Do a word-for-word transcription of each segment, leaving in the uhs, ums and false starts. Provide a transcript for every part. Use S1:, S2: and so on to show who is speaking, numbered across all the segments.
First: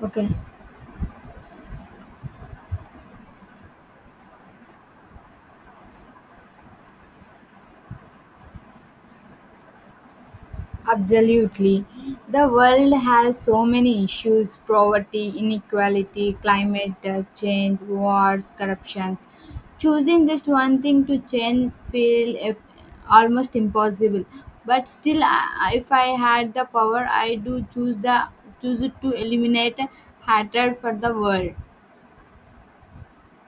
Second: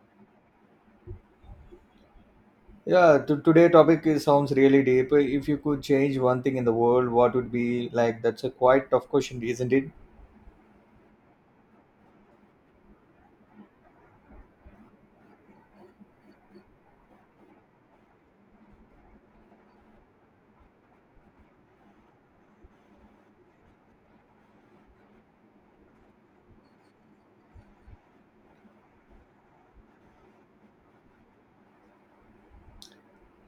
S1: Okay,
S2: Yeah, to today topic is, sounds really deep. If you could change one thing in the world, what would be like? That's a quite tough question, isn't it?
S1: absolutely. The world has so many issues: poverty, inequality, climate uh, change, wars, corruptions. Choosing just one thing to change feels almost impossible. But still, I, if I had the power, I do choose the choose it to eliminate hatred for the world.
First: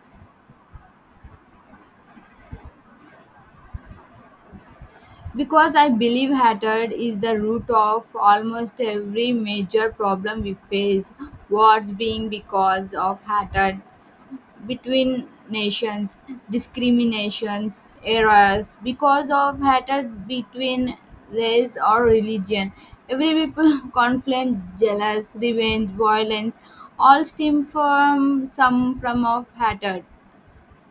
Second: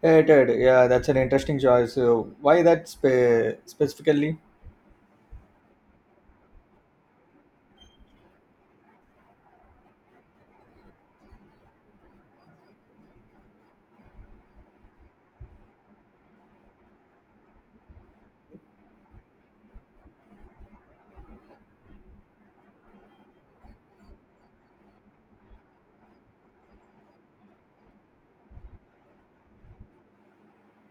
S2: Yeah, yeah, that's an interesting choice. Uh, why that spe- specifically?
S1: Because I believe hatred is the root of almost every major problem we face. Wars being because of hatred between nations, discriminations, errors, because of hatred between race or religion. Every people conflict, jealous, revenge, violence all stem from some form of hatred.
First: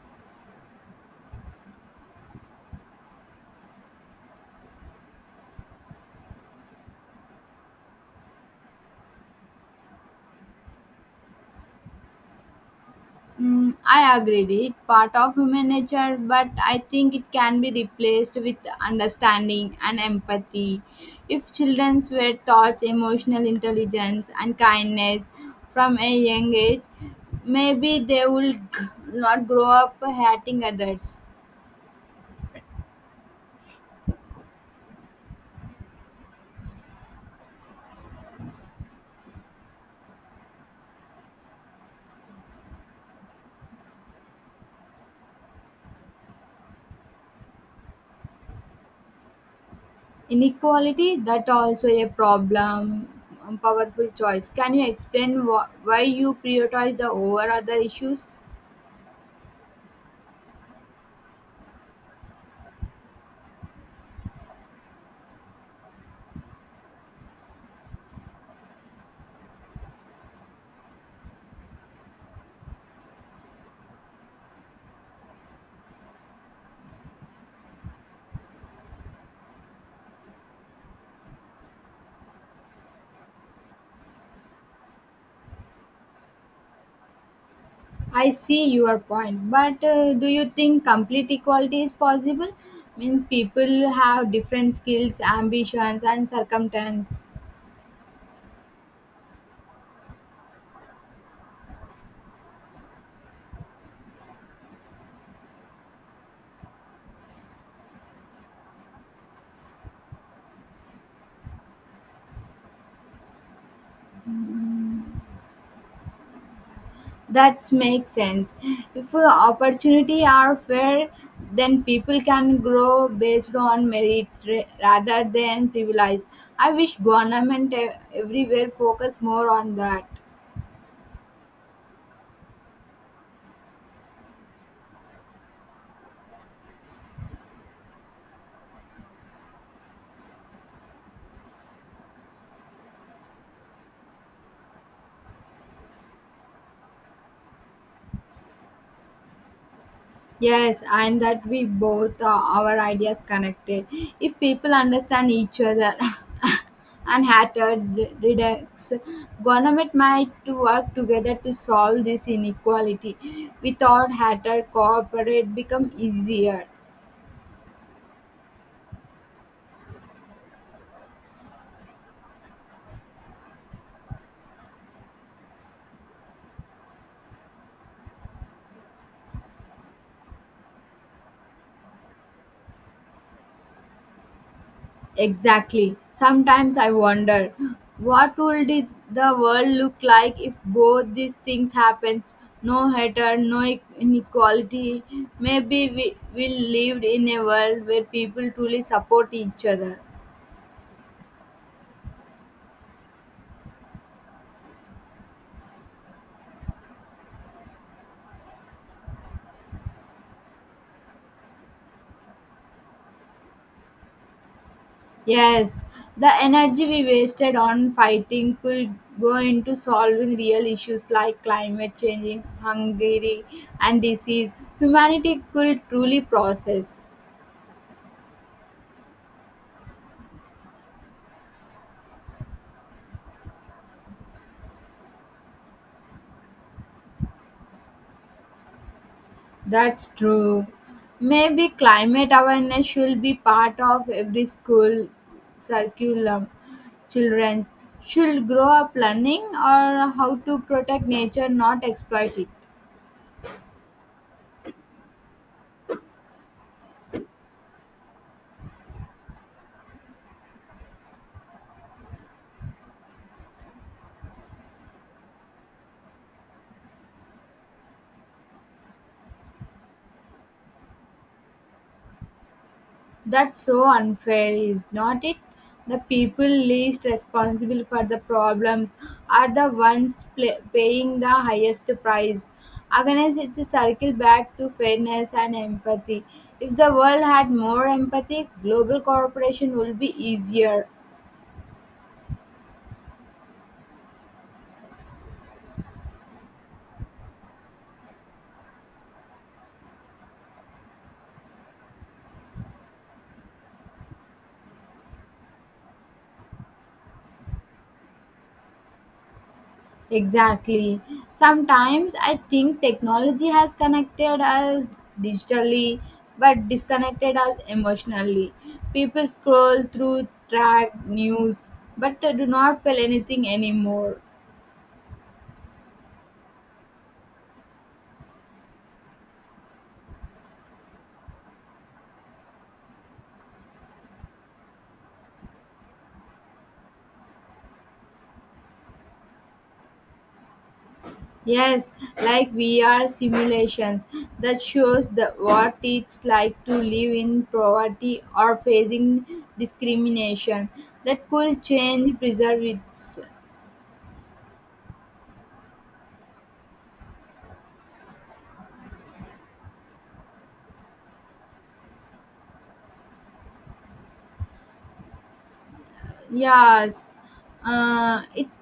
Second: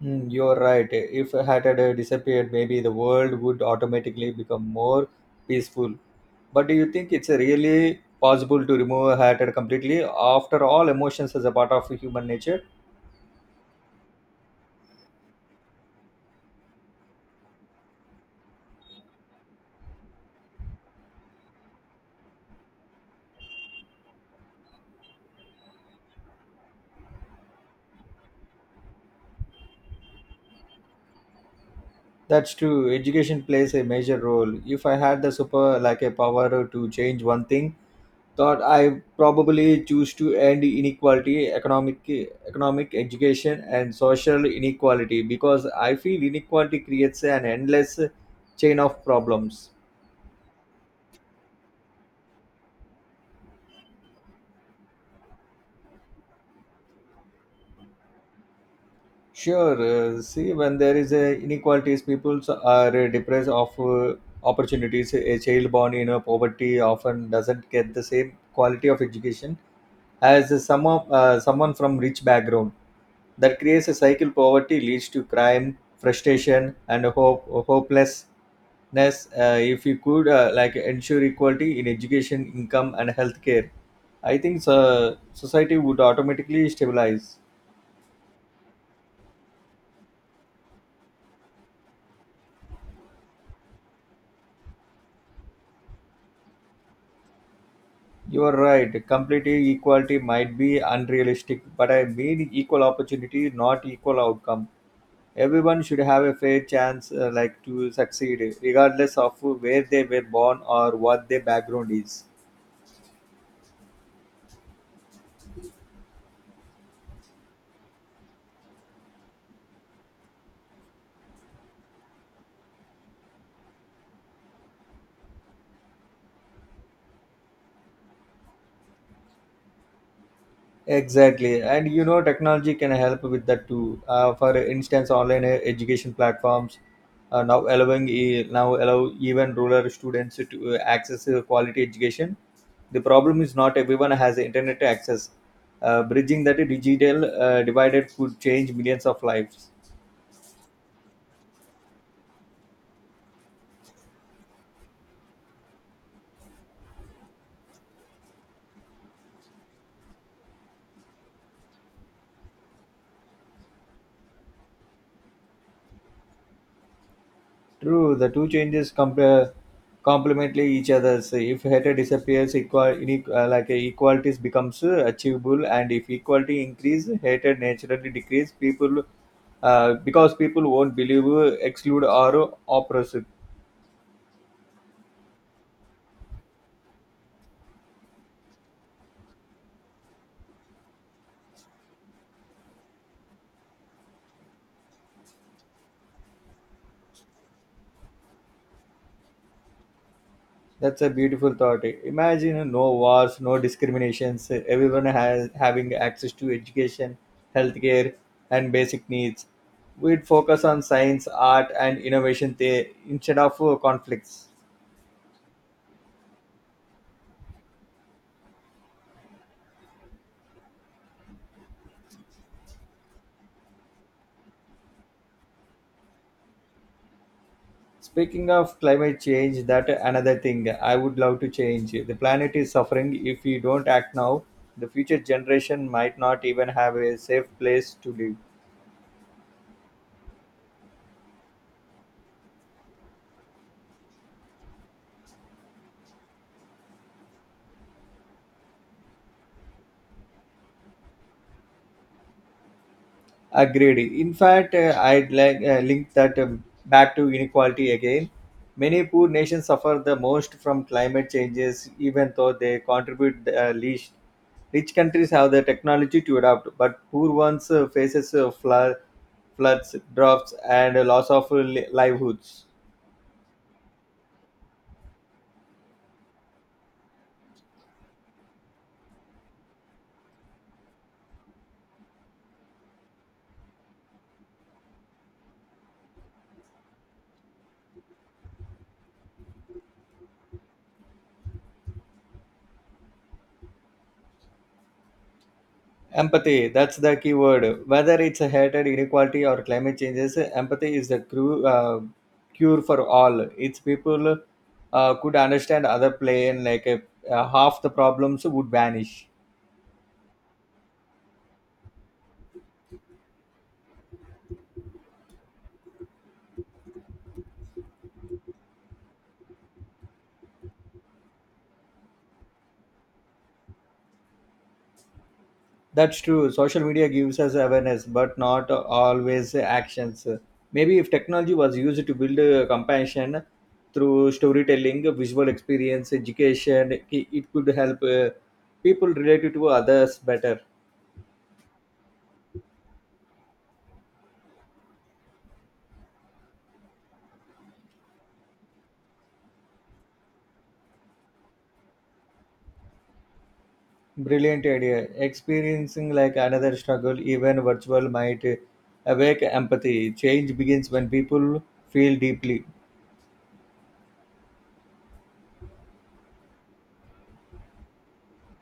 S2: Hmm, you're right. If hatred uh, disappeared, maybe the world would automatically become more peaceful. But do you think it's really possible to remove hatred completely? After all, emotions is a part of human nature.
S1: Mm, I agree. With It part of human nature, but I think it can be replaced with understanding and empathy. If children were taught emotional intelligence and kindness from a young age, maybe they will g- not grow up hating others.
S2: That's true. Education plays a major role. If I had the super like a power to change one thing, thought I probably choose to end inequality, economic economic education and social inequality because I feel inequality creates an endless chain of problems.
S1: Inequality that also a problem. Um, Powerful choice. Can you explain wh- why you prioritize the over other issues?
S2: Sure, uh, see when there is a inequalities, people are deprived of uh, opportunities. A child born in a poverty often doesn't get the same quality of education as a some of, uh, someone from rich background that creates a cycle poverty leads to crime frustration and hope hopelessness uh, if you could uh, like ensure equality in education income and healthcare I think uh, society would automatically stabilize.
S1: I see your point, but uh, do you think complete equality is possible? I mean, people have different skills, ambitions, and circumstances.
S2: You are right complete equality might be unrealistic but I mean equal opportunity not equal outcome. Everyone should have a fair chance uh, like to succeed regardless of where they were born or what their background is.
S1: That makes sense. If uh, opportunity are fair, then people can grow based on merit ra- rather than privilege. I wish government e- everywhere focus more on that.
S2: Exactly, and you know, technology can help with that too. Uh, for instance, online uh, education platforms uh, now allowing e- now allow even rural students to uh, access uh, quality education. The problem is not everyone has internet access. Uh, bridging that digital uh, divided could change millions of lives.
S1: Yes, and that we both uh, our ideas connected. If people understand each other and hatred re- reduce, government might work together to solve this inequality. Without hatred, cooperate become easier.
S2: True, the two changes compare complemently each other. So if hatred disappears, equal inequ- uh, like uh, equalities becomes uh, achievable, and if equality increase, hatred naturally decrease. People, uh, because people won't believe, uh, exclude, or oppress.
S1: Exactly. Sometimes I wonder what would it- the world look like if both these things happens? No hatred, no e- inequality. Maybe we will live in a world where people truly support each other.
S2: That's a beautiful thought. Imagine uh, no wars, no discriminations. uh, Everyone has having access to education, healthcare, and basic needs. We'd focus on science, art, and innovation there instead of uh, conflicts.
S1: Yes, the energy we wasted on fighting could go into solving real issues like climate change, hunger, and disease. Humanity could truly process.
S2: Speaking of climate change, that another thing I would love to change. The planet is suffering. If we don't act now, the future generation might not even have a safe place to live.
S1: That's true. Maybe climate awareness should be part of every school curriculum. Children should grow up learning or how to protect nature, not exploit it.
S2: Agreed. In fact, uh, I'd like uh, link that um, back to inequality again. Many poor nations suffer the most from climate changes, even though they contribute the uh, least. Rich countries have the technology to adapt, but poor ones uh, faces uh, flood, floods, droughts, and uh, loss of uh, li- livelihoods.
S1: That's so unfair, is not it? The people least responsible for the problems are the ones pla paying the highest price. Again, it's a circle back to fairness and empathy. If the world had more empathy, global cooperation would be easier.
S2: Empathy, that's the key word. Whether it's a hatred, inequality, or climate changes, empathy is the cru- uh, cure for all. Its people uh, could understand other plane, like uh, uh, half the problems would vanish.
S1: Exactly. Sometimes I think technology has connected us digitally but disconnected us emotionally. People scroll through track news but they do not feel anything anymore.
S2: That's true. Social media gives us awareness, but not always actions. Maybe if technology was used to build uh, compassion through storytelling, visual experience, education, it it could help uh, people relate to others better.
S1: Yes, like V R simulations that shows the what it's like to live in poverty or facing discrimination. That could change preserve it.
S2: Brilliant idea. Experiencing like another struggle, even virtual, might awake empathy. Change begins when people feel deeply.
S1: Yes, uh, it's.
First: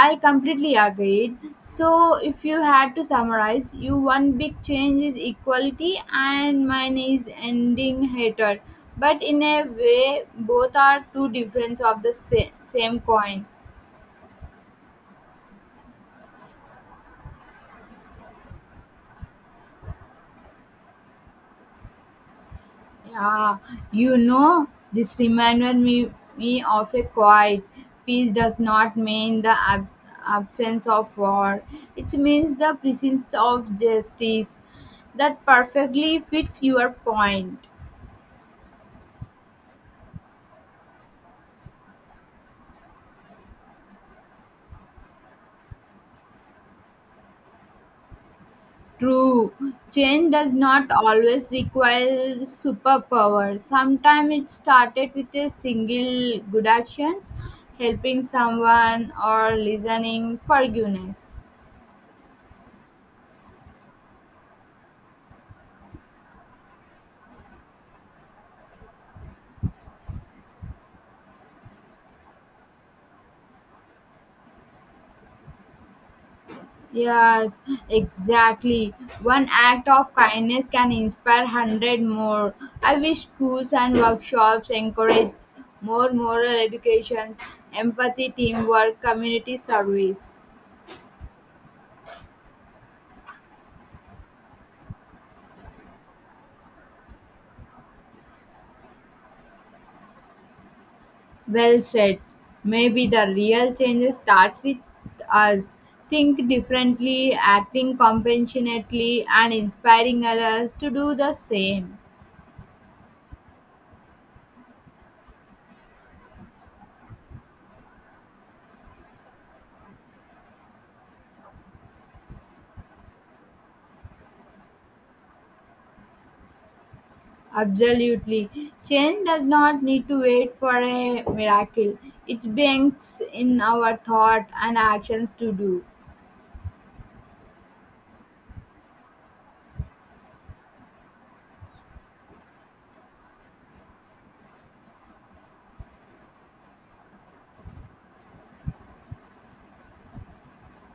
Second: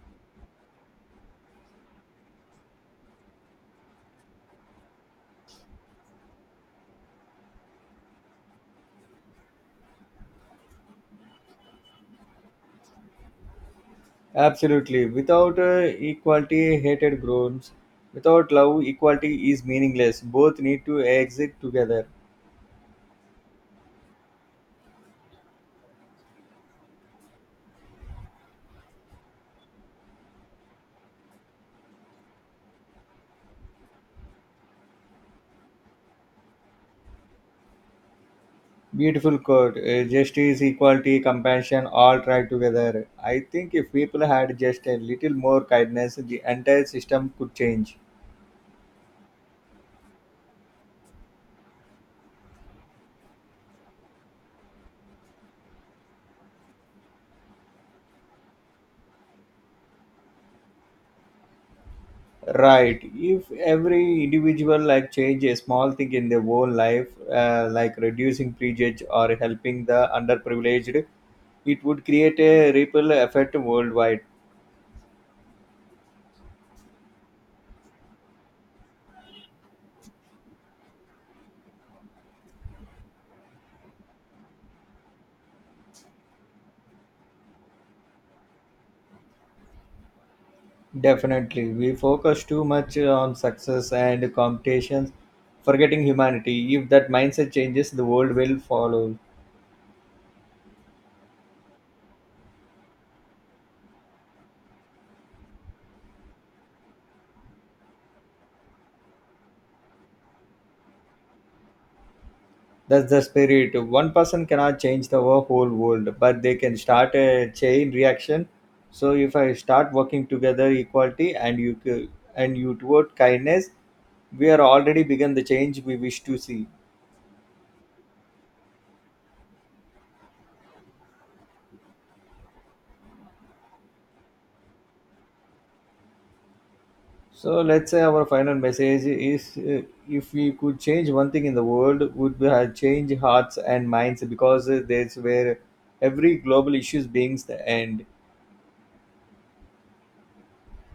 S1: I completely agreed. So, if you had to summarize, you one big change is equality, and mine is ending hatred. But in a way, both are two difference of the sa- same coin.
S2: Absolutely. Without uh, equality, hatred grows. Without love, equality is meaningless. Both need to exist together.
S1: Yeah, you know, this reminded me, me of a quiet. Peace does not mean the ab- absence of war, it means the presence of justice. That perfectly fits your point.
S2: Beautiful quote. Uh, justice, equality, compassion, all try together. I think if people had just a little more kindness, the entire system could change.
S1: True, change does not always require superpower. Sometimes it started with a single good actions, helping someone or listening forgiveness.
S2: Right. If every individual like change a small thing in their own life, uh, like reducing prejudice or helping the underprivileged, it would create a ripple effect worldwide.
S1: Yes, exactly. One act of kindness can inspire hundred more. I wish schools and workshops encourage more moral education, empathy, teamwork, community service.
S2: Definitely, we focus too much on success and competitions, forgetting humanity. If that mindset changes, the world will follow.
S1: Well said. Maybe the real change starts with us. Think differently, acting compassionately, and inspiring others to do the same.
S2: That's the spirit. One person cannot change the wo- whole world, but they can start a chain reaction. So if I start working together, equality, and you c- and you toward kindness, we are already begun the change we wish to see.
S1: Absolutely. Change does not need to wait for a miracle. It banks in our thought and actions to do.
S2: So let's say our final message is: uh, if we could change one thing in the world, would we have changed hearts and minds because uh, that's where every global issue begins. The end.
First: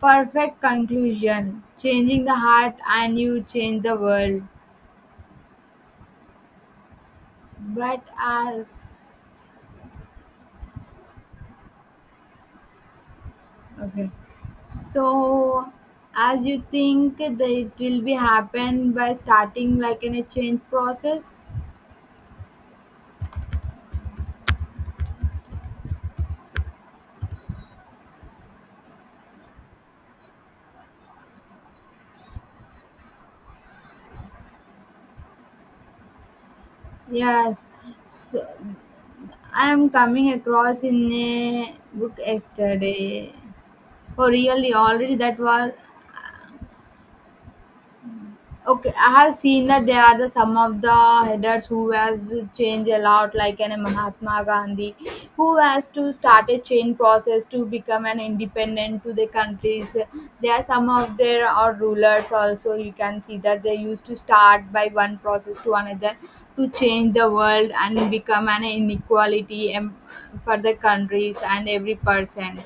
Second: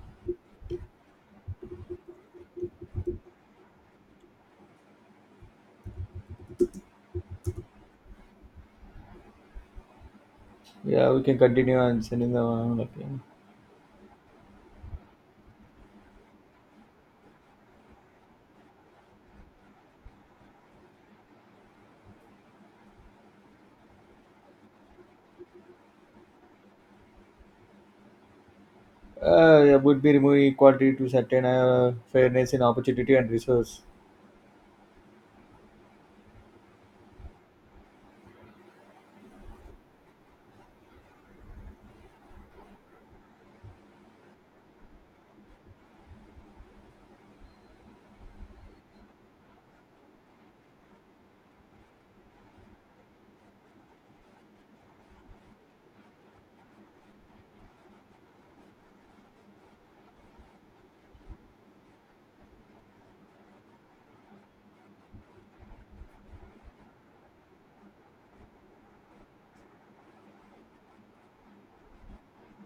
S1: Perfect conclusion. Changing the heart and you change the world. But as
S2: Yeah, we can continue and sending the okay.
S1: okay. So as you think that it will be happen by starting like in a change process?
S2: Uh, would be removing equality to certain uh, fairness in opportunity and resource.
S1: Yes. So I am coming across in a book yesterday. Oh, really? Already that was okay. I have seen that there are the some of the headers who has changed a lot, like an Mahatma Gandhi, who has to start a change process to become an independent to the countries. There are some of their or rulers also. You can see that they used to start by one process to another to change the world and become an inequality em- for the countries and every person.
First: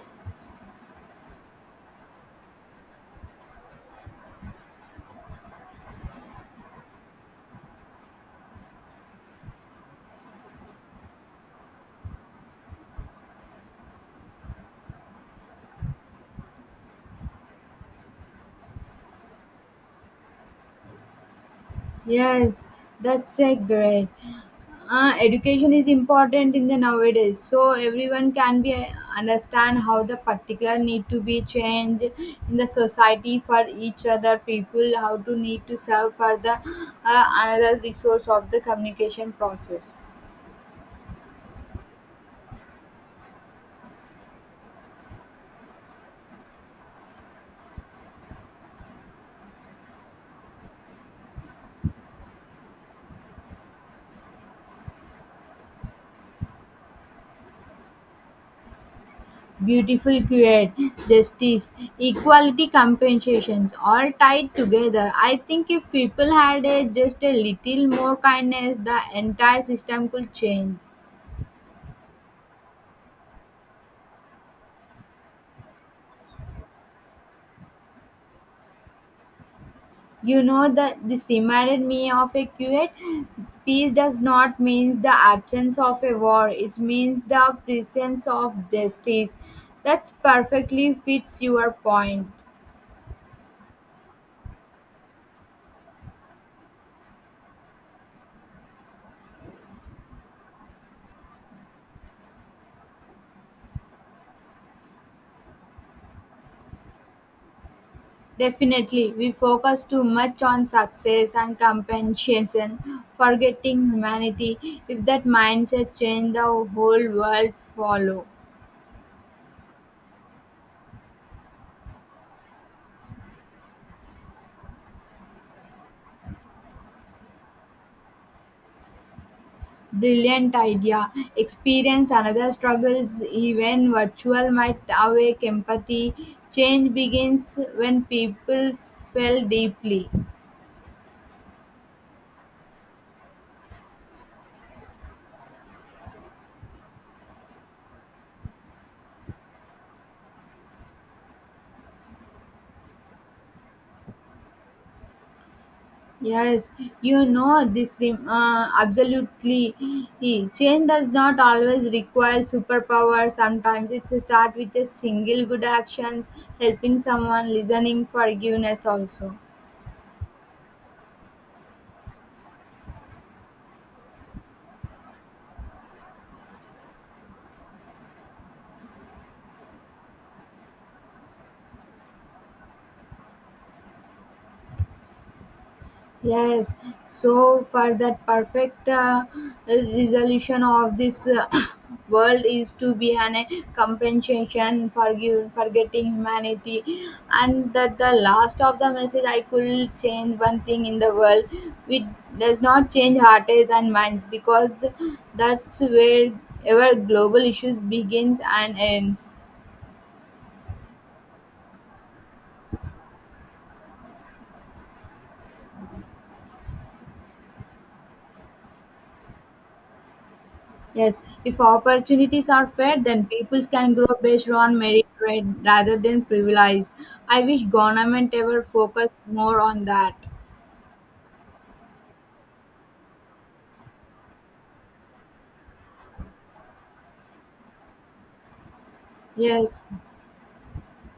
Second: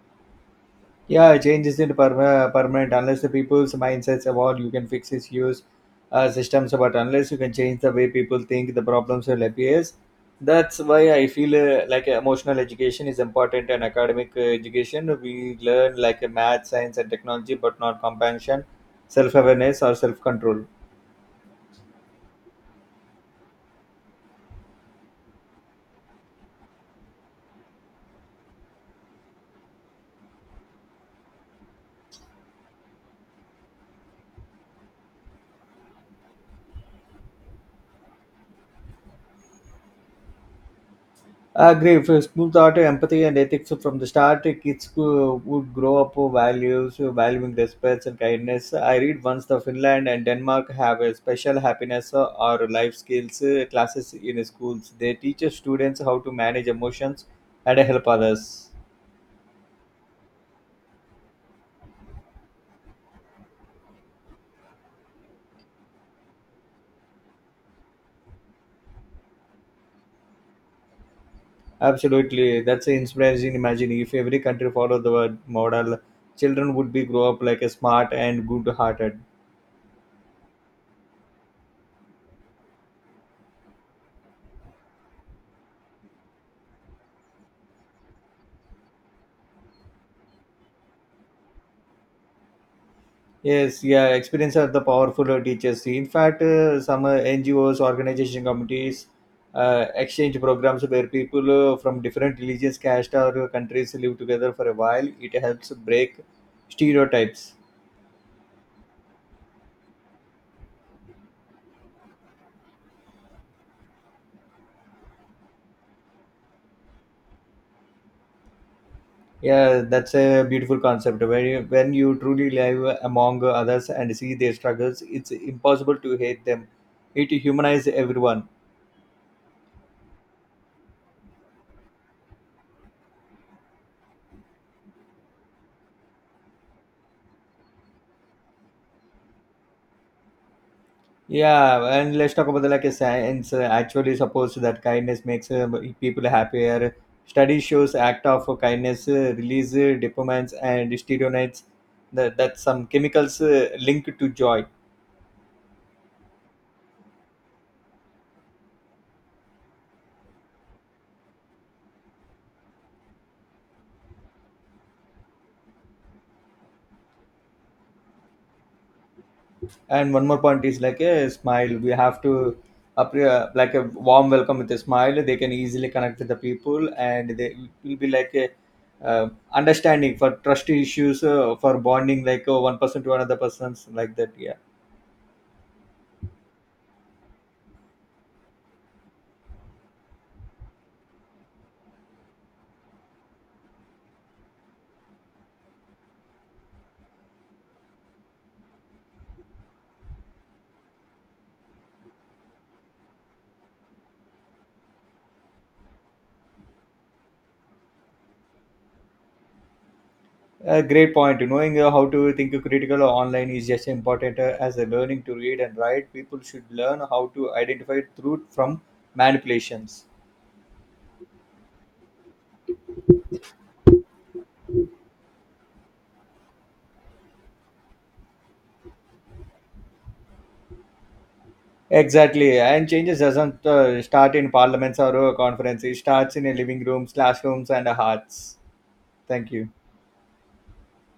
S2: Yeah, change isn't perma- permanent unless the people's mindsets evolve. You can fix issues, uh, systems, but unless you can change the way people think, the problems will appear. That's why I feel uh, like emotional education is important and academic uh, education. We learn like uh, math, science, and technology, but not compassion, self awareness, or self control.
S1: Yes, that's a great. Uh, education is important in the nowadays so everyone can be uh, understand how the particular need to be changed in the society for each other people how to need to serve for the uh, another resource of the communication process.
S2: Agree. If school taught empathy and ethics from the start, kids uh, would grow up with values, uh, valuing respect and kindness. I read once the Finland and Denmark have a special happiness uh, or life skills uh, classes in schools. They teach students how to manage emotions and help others.
S1: Beautiful create justice equality compensations all tied together. I think if people had a, just a little more kindness the entire system could change.
S2: Absolutely, that's inspiring. Imagine if every country followed the model, children would be grow up like a smart and good-hearted.
S1: You know that this reminded me of a quote. Peace does not mean the absence of a war. It means the presence of justice. That's perfectly fits your point.
S2: Yes, yeah, experience are the powerful uh, teachers. In fact, uh, some uh, N G Os, organization committees, uh, exchange programs where people uh, from different religions, caste, or uh, countries live together for a while. It helps break stereotypes.
S1: Definitely, we focus too much on success and compensation, forgetting humanity. If that mindset change, the whole world follow.
S2: Yeah, that's a beautiful concept. When you, when you truly live among others and see their struggles, it's impossible to hate them. It humanizes everyone.
S1: Brilliant idea. Experience another struggles, even virtual, might awake empathy. Change begins when people feel deeply.
S2: Yeah, and let's talk about the like a science uh, actually suppose that kindness makes uh, people happier. Study shows act of kindness uh, release uh, dopamines and steroids that that some chemicals uh, linked to joy.
S1: Yes, you know this rem- uh, absolutely. Eh, Change does not always require superpower. Sometimes it starts with a single good actions, helping someone, listening, forgiveness also.
S2: And one more point is like a smile. We have to up, uh, like a warm welcome with a smile. They can easily connect with the people, and they will be like a uh, understanding for trust issues uh, for bonding like uh, one person to another person's like that. Yeah.
S1: Yes, so for that perfect uh, resolution of this uh, world is to be an a compensation for you forgetting humanity, and that the last of the message I could change one thing in the world, which does not change hearts and minds because th- that's where ever global issues begins and ends.
S2: A great point. Knowing uh, how to think critical online is just important uh, as uh, learning to read and write. People should learn how to identify truth from manipulations.
S1: Yes, if opportunities are fair, then people can grow based on merit rate rather than privilege. I wish government ever focused more on that.
S2: Exactly, and changes doesn't uh, start in parliaments or uh, conferences. It starts in a living rooms, classrooms, and uh, hearts. Thank you.
S1: Yes,